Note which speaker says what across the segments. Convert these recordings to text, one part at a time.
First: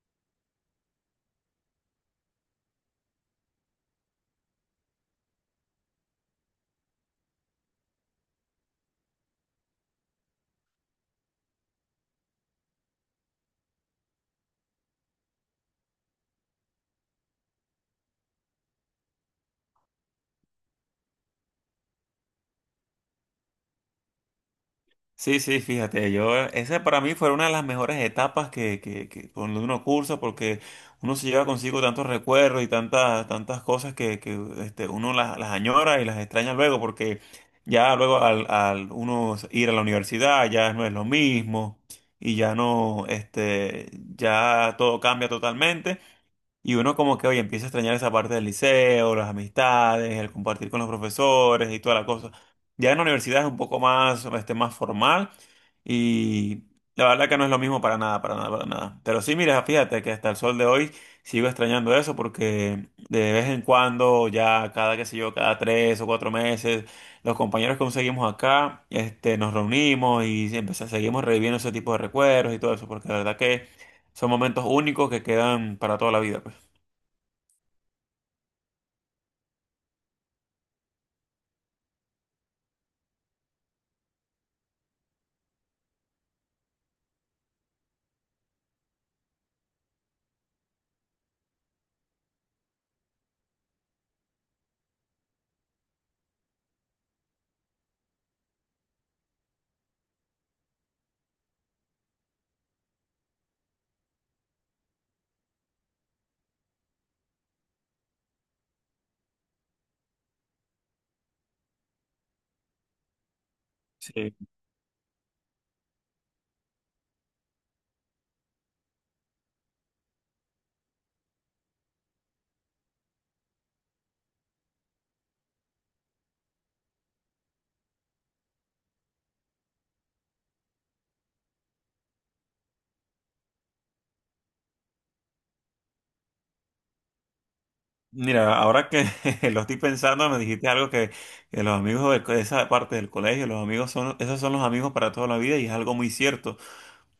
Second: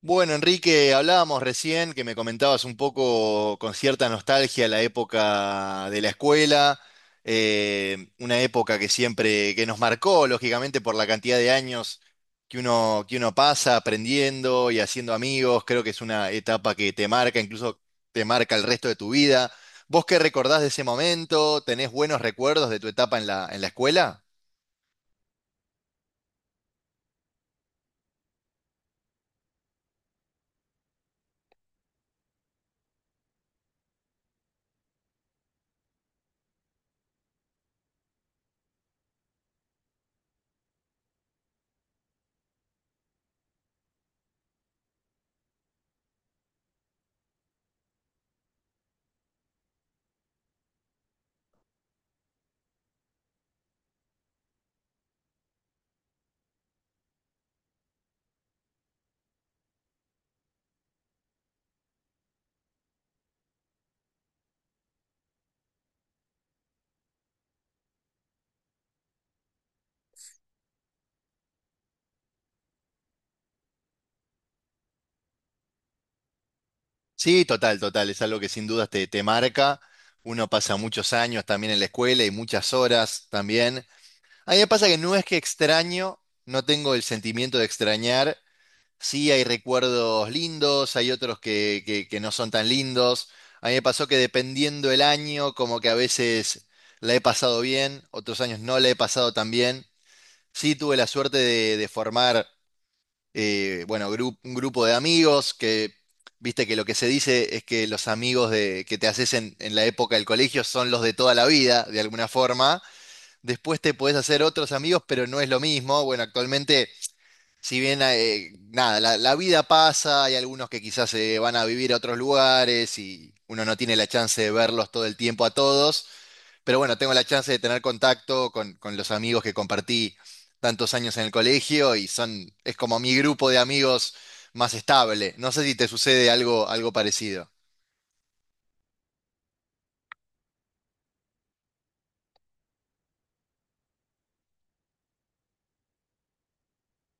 Speaker 1: Bueno, Enrique, hablábamos recién que me comentabas un poco con cierta nostalgia la época de la escuela, una época que siempre, que nos marcó, lógicamente, por la cantidad de años que uno pasa aprendiendo y haciendo amigos. Creo que es una etapa que te marca, incluso te marca el resto de tu vida. ¿Vos qué recordás de ese momento? ¿Tenés buenos recuerdos de tu etapa en la escuela?
Speaker 2: Sí, sí, fíjate, esa para mí fue una de las mejores etapas que cuando uno cursa, porque uno se lleva consigo tantos recuerdos y tantas cosas que uno las añora y las extraña luego, porque ya luego al uno ir a la universidad ya no es lo mismo y ya no, ya todo cambia totalmente. Y uno como que, oye, empieza a extrañar esa parte del liceo, las amistades, el compartir con los profesores y toda la cosa. Ya en la universidad es un poco más formal y la verdad que no es lo mismo para nada, para nada, para nada. Pero sí, mira, fíjate que hasta el sol de hoy sigo extrañando eso porque de vez en cuando, qué sé yo, cada 3 o 4 meses, los compañeros que conseguimos acá, nos reunimos y siempre seguimos reviviendo ese tipo de recuerdos y todo eso porque la verdad que son momentos únicos que quedan para toda la vida, pues.
Speaker 1: Sí, total, total. Es algo que sin dudas te, te marca. Uno pasa muchos años también en la escuela y muchas horas también. A mí me pasa que no es que extraño, no tengo el sentimiento de extrañar. Sí, hay recuerdos lindos, hay otros que no son tan lindos. A mí me pasó que dependiendo el año, como que a veces la he pasado bien, otros años no la he pasado tan bien. Sí, tuve la suerte de formar bueno, un grupo de amigos que, viste que lo que se dice es que los amigos de, que te haces en la época del colegio son los de toda la vida, de alguna forma. Después te podés
Speaker 2: Sí.
Speaker 1: hacer otros amigos, pero no es lo mismo. Bueno, actualmente, si bien, nada, la vida pasa, hay algunos que quizás se van a vivir a otros lugares y uno no tiene la chance de verlos todo el tiempo a todos. Pero bueno, tengo la chance de tener contacto con los amigos que compartí tantos años en el colegio y son, es como mi grupo de amigos más estable. No sé si te sucede algo, algo parecido.
Speaker 2: Mira, ahora que lo estoy pensando, me dijiste algo que los amigos de esa parte del colegio, los amigos son, esos son los amigos para toda la vida y es algo muy cierto.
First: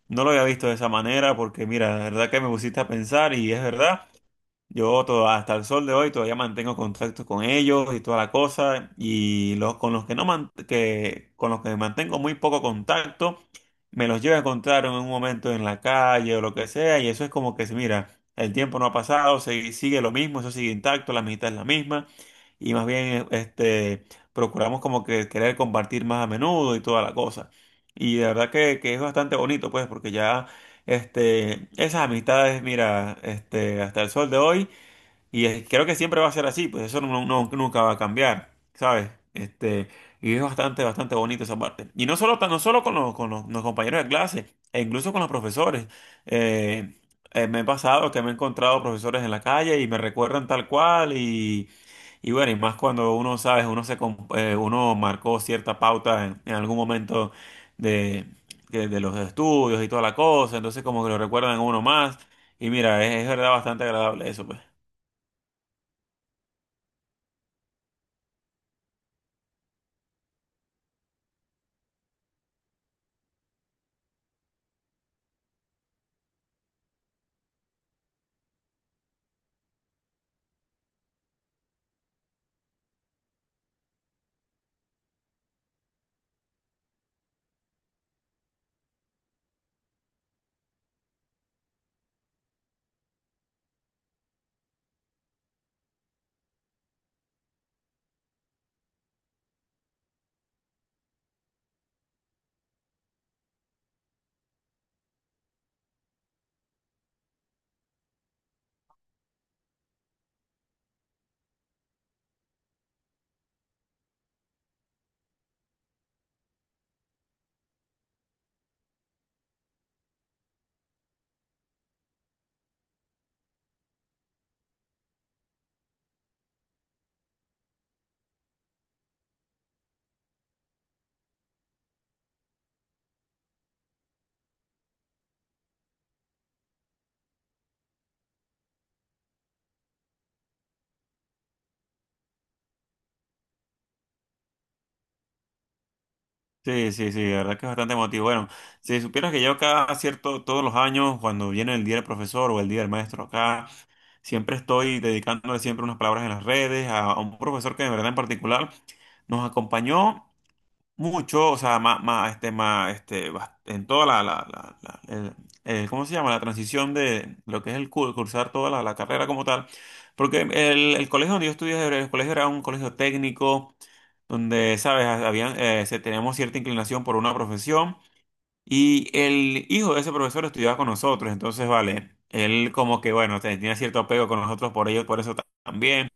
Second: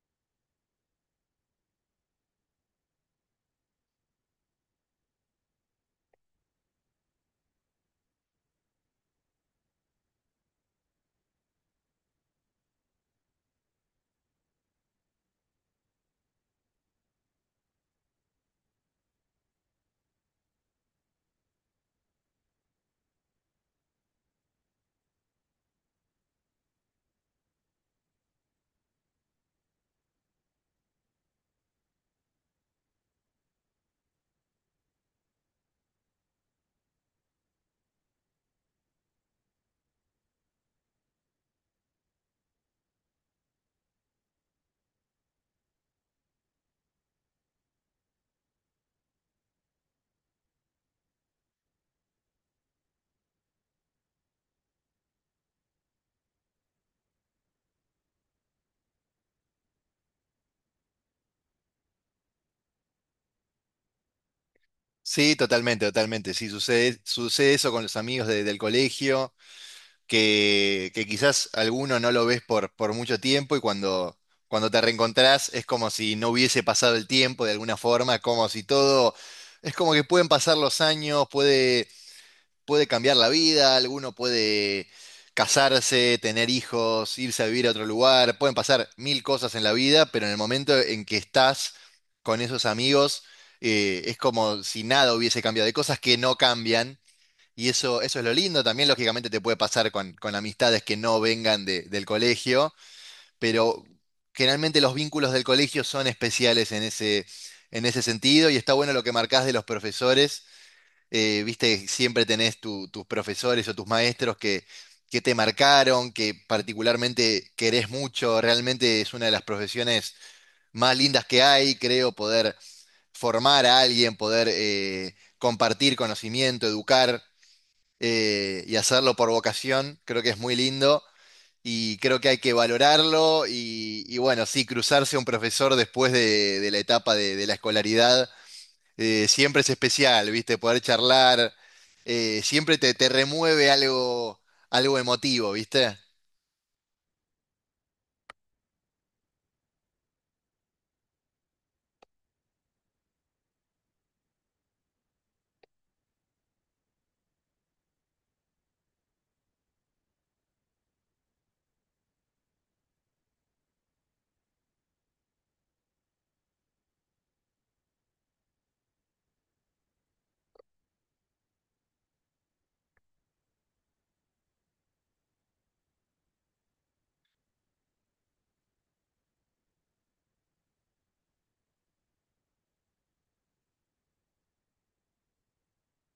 Speaker 2: No lo había visto de esa manera porque, mira, la verdad que me pusiste a pensar y es verdad. Yo todo, hasta el sol de hoy todavía mantengo contacto con ellos y toda la cosa. Y los con los que no man- que, con los que mantengo muy poco contacto, me los llevo a encontrar en un momento en la calle o lo que sea. Y eso es como que, mira, el tiempo no ha pasado, sigue lo mismo, eso sigue intacto, la amistad es la misma. Y más bien, procuramos como que querer compartir más a menudo y toda la cosa. Y de verdad que es bastante bonito, pues, porque ya, esas amistades, mira, hasta el sol de hoy. Y creo que siempre va a ser así, pues eso no, no, nunca va a cambiar, ¿sabes? Y es bastante, bastante bonito esa parte. Y no solo, no solo con los compañeros de clase, e incluso con los profesores. Eh, Me he pasado que me he encontrado profesores en la calle y me recuerdan tal cual y bueno, y más cuando uno, ¿sabes? Uno marcó cierta pauta en algún momento de, de los estudios y toda la cosa, entonces como que lo recuerdan a uno más. Y mira, es verdad bastante agradable eso, pues.
Speaker 1: Sí, totalmente, totalmente. Sí, sucede, sucede eso con los amigos del colegio, que quizás alguno no lo ves por mucho tiempo y cuando, cuando te reencontrás es como si no hubiese pasado el tiempo de alguna forma, como si todo, es como que pueden pasar los años, puede cambiar la vida, alguno puede casarse, tener hijos, irse a vivir a otro lugar, pueden pasar mil cosas en la vida, pero en el momento en que estás con esos amigos, es como si nada hubiese cambiado, hay cosas que no cambian. Y eso es lo lindo, también lógicamente te puede pasar con amistades que no vengan del colegio, pero generalmente los vínculos del colegio son especiales en ese sentido y está bueno lo que marcás de los profesores viste, siempre tenés tus profesores o tus maestros que te marcaron, que particularmente querés mucho, realmente es una de las profesiones más lindas que hay, creo, poder formar a alguien, poder compartir conocimiento, educar y hacerlo por vocación, creo que es muy lindo. Y creo que hay que valorarlo y bueno, sí, cruzarse a un profesor después de la etapa de la escolaridad siempre es especial, ¿viste? Poder charlar, siempre te, te remueve algo, algo emotivo, ¿viste?
Speaker 2: Sí, sí, sí, la verdad que es bastante emotivo. Bueno, si supieras que yo cada cierto, todos los años, cuando viene el Día del Profesor o el Día del Maestro acá, siempre estoy dedicándole siempre unas palabras en las redes a un profesor que de verdad en particular nos acompañó mucho, o sea, más, en toda la, ¿cómo se llama? La transición de lo que es cursar toda la carrera como tal. Porque el colegio donde yo estudié, el colegio era un colegio técnico donde, sabes, teníamos cierta inclinación por una profesión y el hijo de ese profesor estudiaba con nosotros, entonces, vale, él como que, bueno, tenía cierto apego con nosotros por ello, por eso también.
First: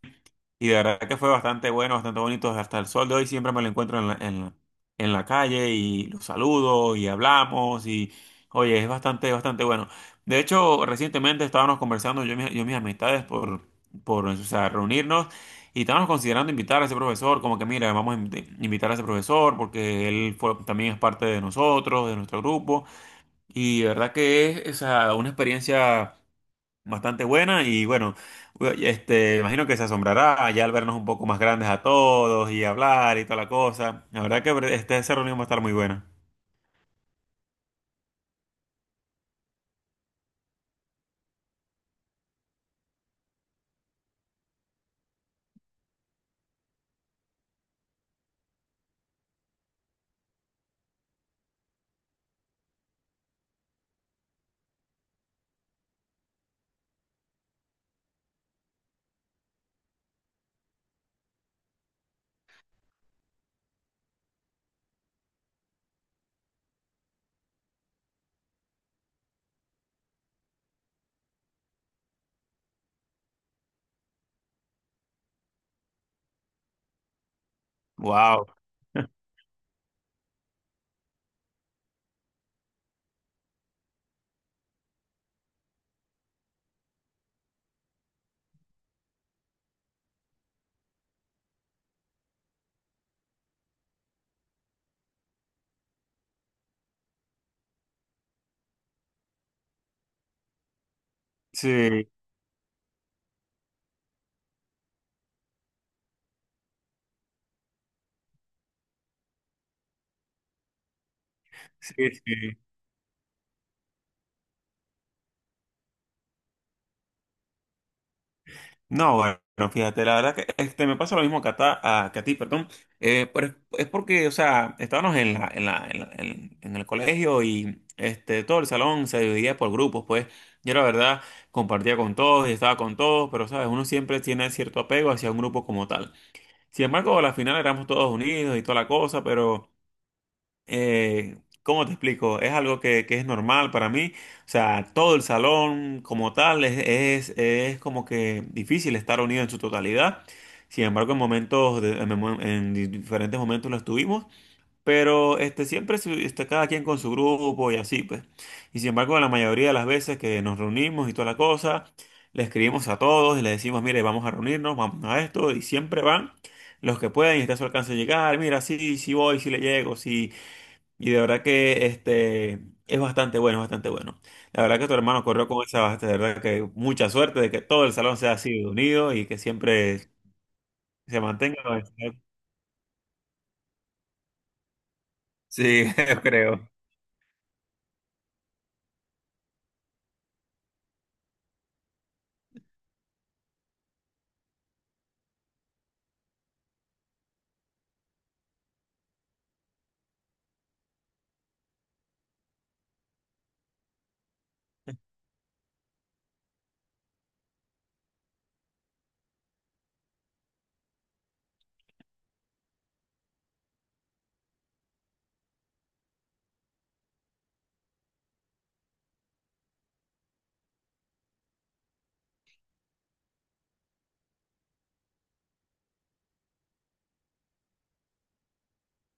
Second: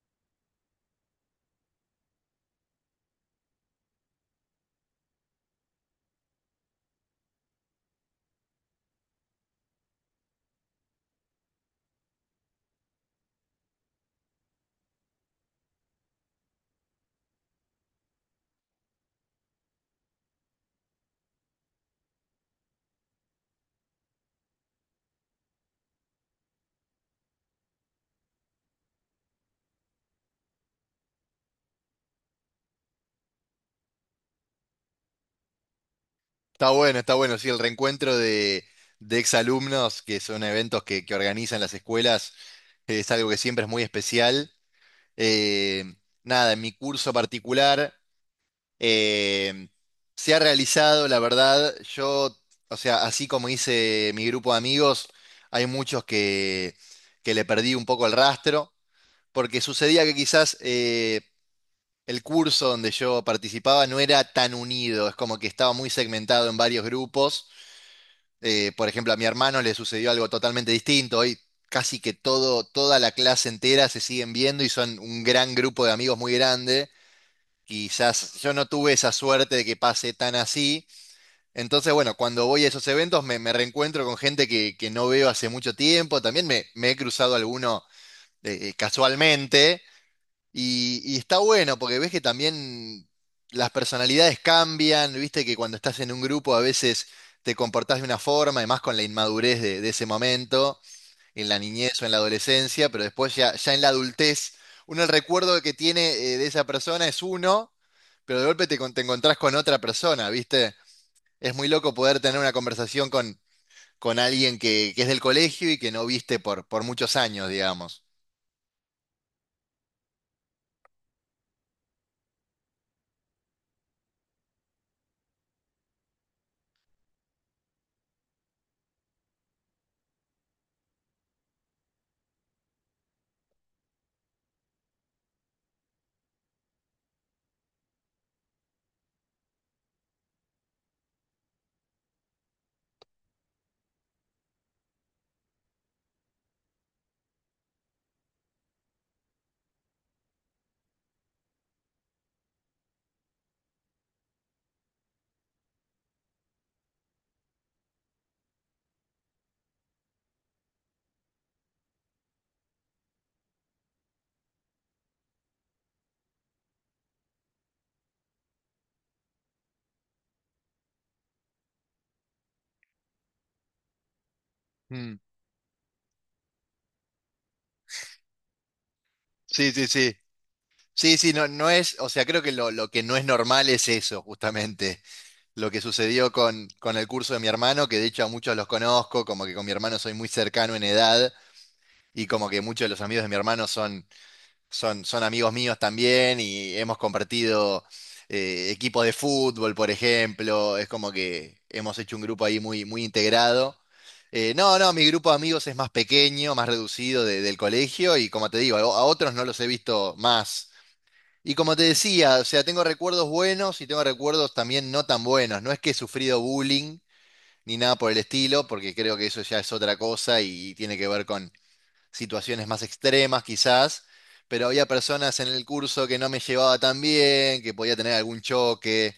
Speaker 2: Y de verdad que fue bastante bueno, bastante bonito. Hasta el sol de hoy siempre me lo encuentro en la calle y lo saludo y hablamos y oye, es bastante, bastante bueno. De hecho, recientemente estábamos conversando yo y mis amistades por, o sea, reunirnos y estábamos considerando invitar a ese profesor, como que mira, vamos a invitar a ese profesor porque él fue, también es parte de nosotros, de nuestro grupo. Y de verdad que o sea, una experiencia bastante buena y bueno, imagino que se asombrará ya al vernos un poco más grandes a todos y hablar y toda la cosa. La verdad que esa reunión va a estar muy buena.
Speaker 1: Está bueno, sí, el reencuentro de exalumnos, que son eventos que organizan las escuelas, es algo que siempre es muy especial. Eh, nada, en mi curso particular eh, se ha realizado, la verdad, yo, o sea, así como hice mi grupo de amigos, hay muchos que le perdí un poco el rastro. Porque sucedía que quizás el curso donde yo participaba no era tan unido, es como que estaba muy segmentado en varios grupos. Por ejemplo, a mi hermano le sucedió algo totalmente distinto. Hoy casi que todo, toda la clase entera se siguen viendo y son un gran grupo de amigos muy grande. Quizás
Speaker 2: Wow.
Speaker 1: yo no tuve esa suerte de que pase tan así. Entonces, bueno, cuando voy a esos eventos me, me reencuentro con gente que no veo hace mucho tiempo. También me he cruzado alguno casualmente. Y está bueno porque ves que también las personalidades cambian, viste que cuando estás en un grupo a veces te comportás de una forma, y más con la inmadurez de ese momento, en la niñez o
Speaker 2: Sí,
Speaker 1: en la adolescencia, pero después ya en la adultez, uno el recuerdo que tiene de esa persona es uno, pero de golpe te, te encontrás con otra persona, viste. Es muy loco
Speaker 2: sí,
Speaker 1: poder tener una
Speaker 2: sí.
Speaker 1: conversación con alguien que es del colegio y que no viste por muchos años, digamos.
Speaker 2: No, bueno, fíjate, la verdad que me pasa lo mismo que que a ti, perdón. Pero es porque, o sea, estábamos en el colegio y todo el salón se dividía por grupos, pues yo la verdad compartía con todos y estaba con todos, pero, ¿sabes? Uno siempre tiene cierto apego hacia un grupo como tal. Sin embargo, a la final éramos todos unidos y toda la cosa, pero eh, ¿cómo te explico? Es algo que es normal para mí. O sea, todo el salón como tal es como que difícil estar unido en su totalidad. Sin embargo, en momentos, de- en, mom- en di- diferentes momentos lo estuvimos. Pero siempre está cada quien con su grupo y así, pues. Y sin embargo, la mayoría de las veces que nos reunimos y toda la cosa, le escribimos a todos y le decimos, mire, vamos a reunirnos, vamos a esto, y siempre van los que pueden y está a su alcance llegar, mira, sí, sí voy, sí le llego, sí. Y de verdad que es bastante bueno, es bastante bueno. La verdad que tu
Speaker 1: Mm.
Speaker 2: hermano corrió con esa, de verdad que mucha suerte de que todo el salón sea así de unido y que
Speaker 1: Sí, sí,
Speaker 2: siempre
Speaker 1: sí. Sí,
Speaker 2: se
Speaker 1: sí, no,
Speaker 2: mantenga.
Speaker 1: no es, o sea, creo que lo que no es normal es eso, justamente, lo que
Speaker 2: Sí, yo
Speaker 1: sucedió
Speaker 2: creo.
Speaker 1: con el curso de mi hermano, que de hecho a muchos los conozco, como que con mi hermano soy muy cercano en edad, y como que muchos de los amigos de mi hermano son, son, son amigos míos también, y hemos compartido equipos de fútbol, por ejemplo, es como que hemos hecho un grupo ahí muy, muy integrado. No, no, mi grupo de amigos es más pequeño, más reducido del colegio, y como te digo, a otros no los he visto más. Y como te decía, o sea, tengo recuerdos buenos y tengo recuerdos también no tan buenos. No es que he sufrido bullying ni nada por el estilo, porque creo que eso ya es otra cosa y tiene que ver con situaciones más extremas quizás, pero había personas en el curso que no me llevaba tan bien, que podía tener algún choque.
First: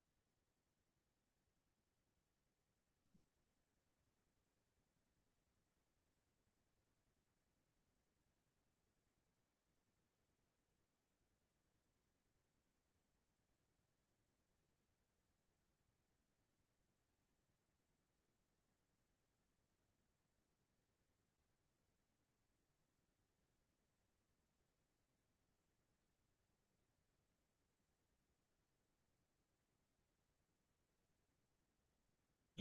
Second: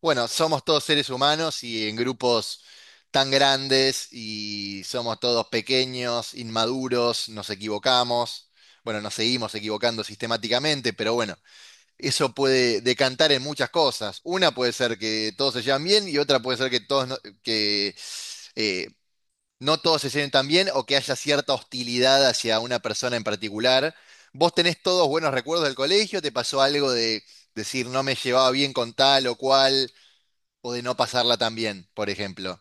Speaker 1: Bueno, somos todos seres humanos y en grupos tan grandes y somos todos pequeños, inmaduros, nos equivocamos. Bueno, nos seguimos equivocando sistemáticamente, pero bueno eso puede decantar en muchas cosas. Una puede ser que todos se llevan bien y otra puede ser que todos no, que eh, no todos se lleven tan bien o que haya cierta hostilidad hacia una persona en particular. ¿Vos tenés todos buenos recuerdos del colegio? ¿Te pasó algo de decir no me llevaba bien con tal o cual o de no pasarla tan bien, por ejemplo?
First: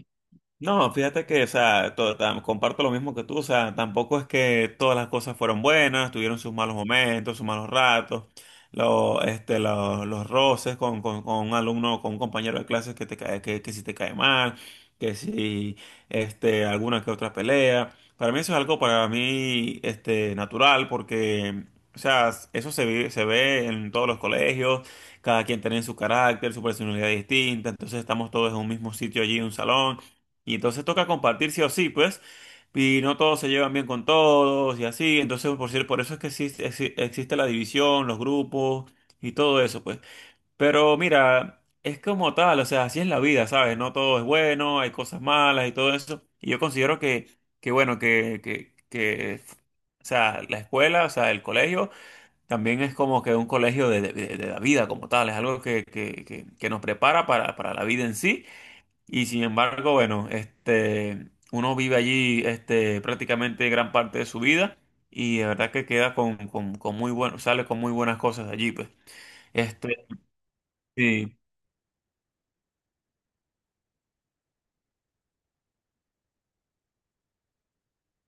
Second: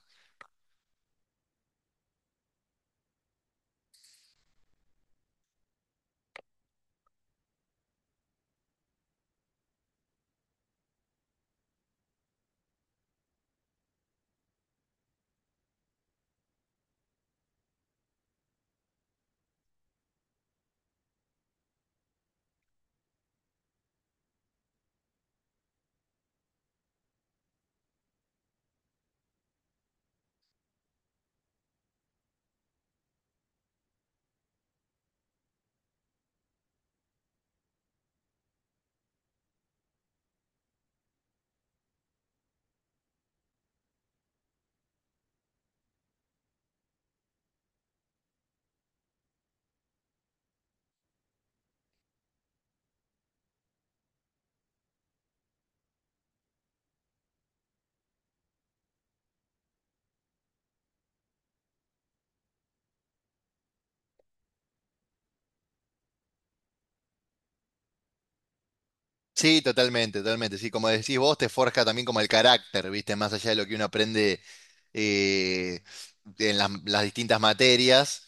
Speaker 2: No, fíjate que, o sea, comparto lo mismo que tú, o sea, tampoco es que todas las cosas fueron buenas, tuvieron sus malos momentos, sus malos ratos, los roces con un alumno, con un compañero de clases que te cae, que si te cae mal, que si, este, alguna que otra pelea. Para mí eso es algo para mí, natural, porque, o sea, eso se ve en todos los colegios, cada quien tiene su carácter, su personalidad distinta, entonces estamos todos en un mismo sitio allí, en un salón. Y entonces toca compartir sí o sí, pues. Y no todos se llevan bien con todos y así. Entonces, por cierto, por eso es que existe la división, los grupos y todo eso, pues. Pero mira, es como tal, o sea, así es la vida, ¿sabes? No todo es bueno, hay cosas malas y todo eso. Y yo considero que bueno, que, o sea, la escuela, o sea, el colegio, también es como que un colegio de la vida como tal. Es algo que nos prepara para la vida en sí. Y sin embargo, bueno, uno vive allí prácticamente gran parte de su vida y de verdad que queda con muy bueno, sale con muy buenas cosas de allí, pues.
Speaker 1: Sí,
Speaker 2: Este,
Speaker 1: totalmente, totalmente. Sí, como decís
Speaker 2: sí,
Speaker 1: vos, te forja también como el carácter, ¿viste? Más allá de lo que uno aprende eh, en las distintas materias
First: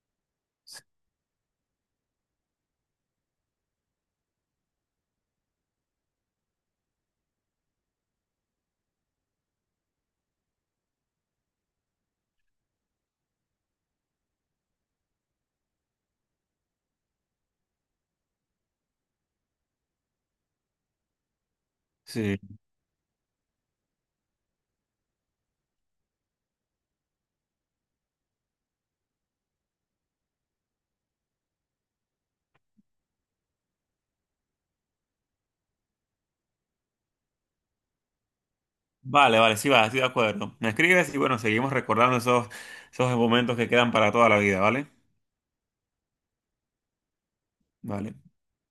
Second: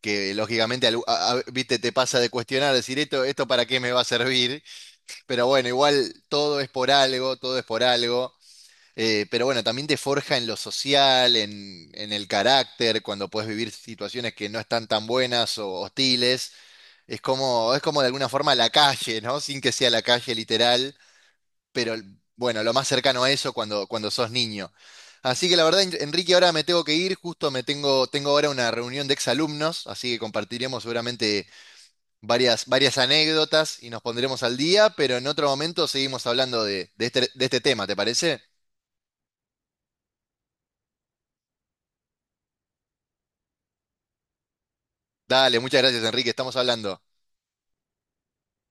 Speaker 1: que lógicamente, viste, te pasa de cuestionar, decir esto, esto para qué me va a servir, pero bueno, igual todo es por algo, todo es por algo, pero bueno, también te forja en lo social, en el carácter, cuando puedes vivir situaciones que no están tan buenas o hostiles, es como de alguna forma la calle, ¿no? Sin que sea la calle literal pero
Speaker 2: sí.
Speaker 1: bueno, lo más cercano a eso cuando, cuando sos niño. Así que la verdad, Enrique, ahora me tengo que ir, justo me tengo, tengo ahora una reunión de exalumnos, así que compartiremos seguramente varias, varias anécdotas y nos pondremos al día, pero en otro momento seguimos hablando de este tema, ¿te parece?
Speaker 2: Vale, vale, sí, va, estoy de acuerdo. Me escribes y bueno, seguimos recordando esos momentos que quedan para toda la vida, ¿vale?
Speaker 1: Dale, muchas gracias, Enrique, estamos hablando.
Speaker 2: Vale.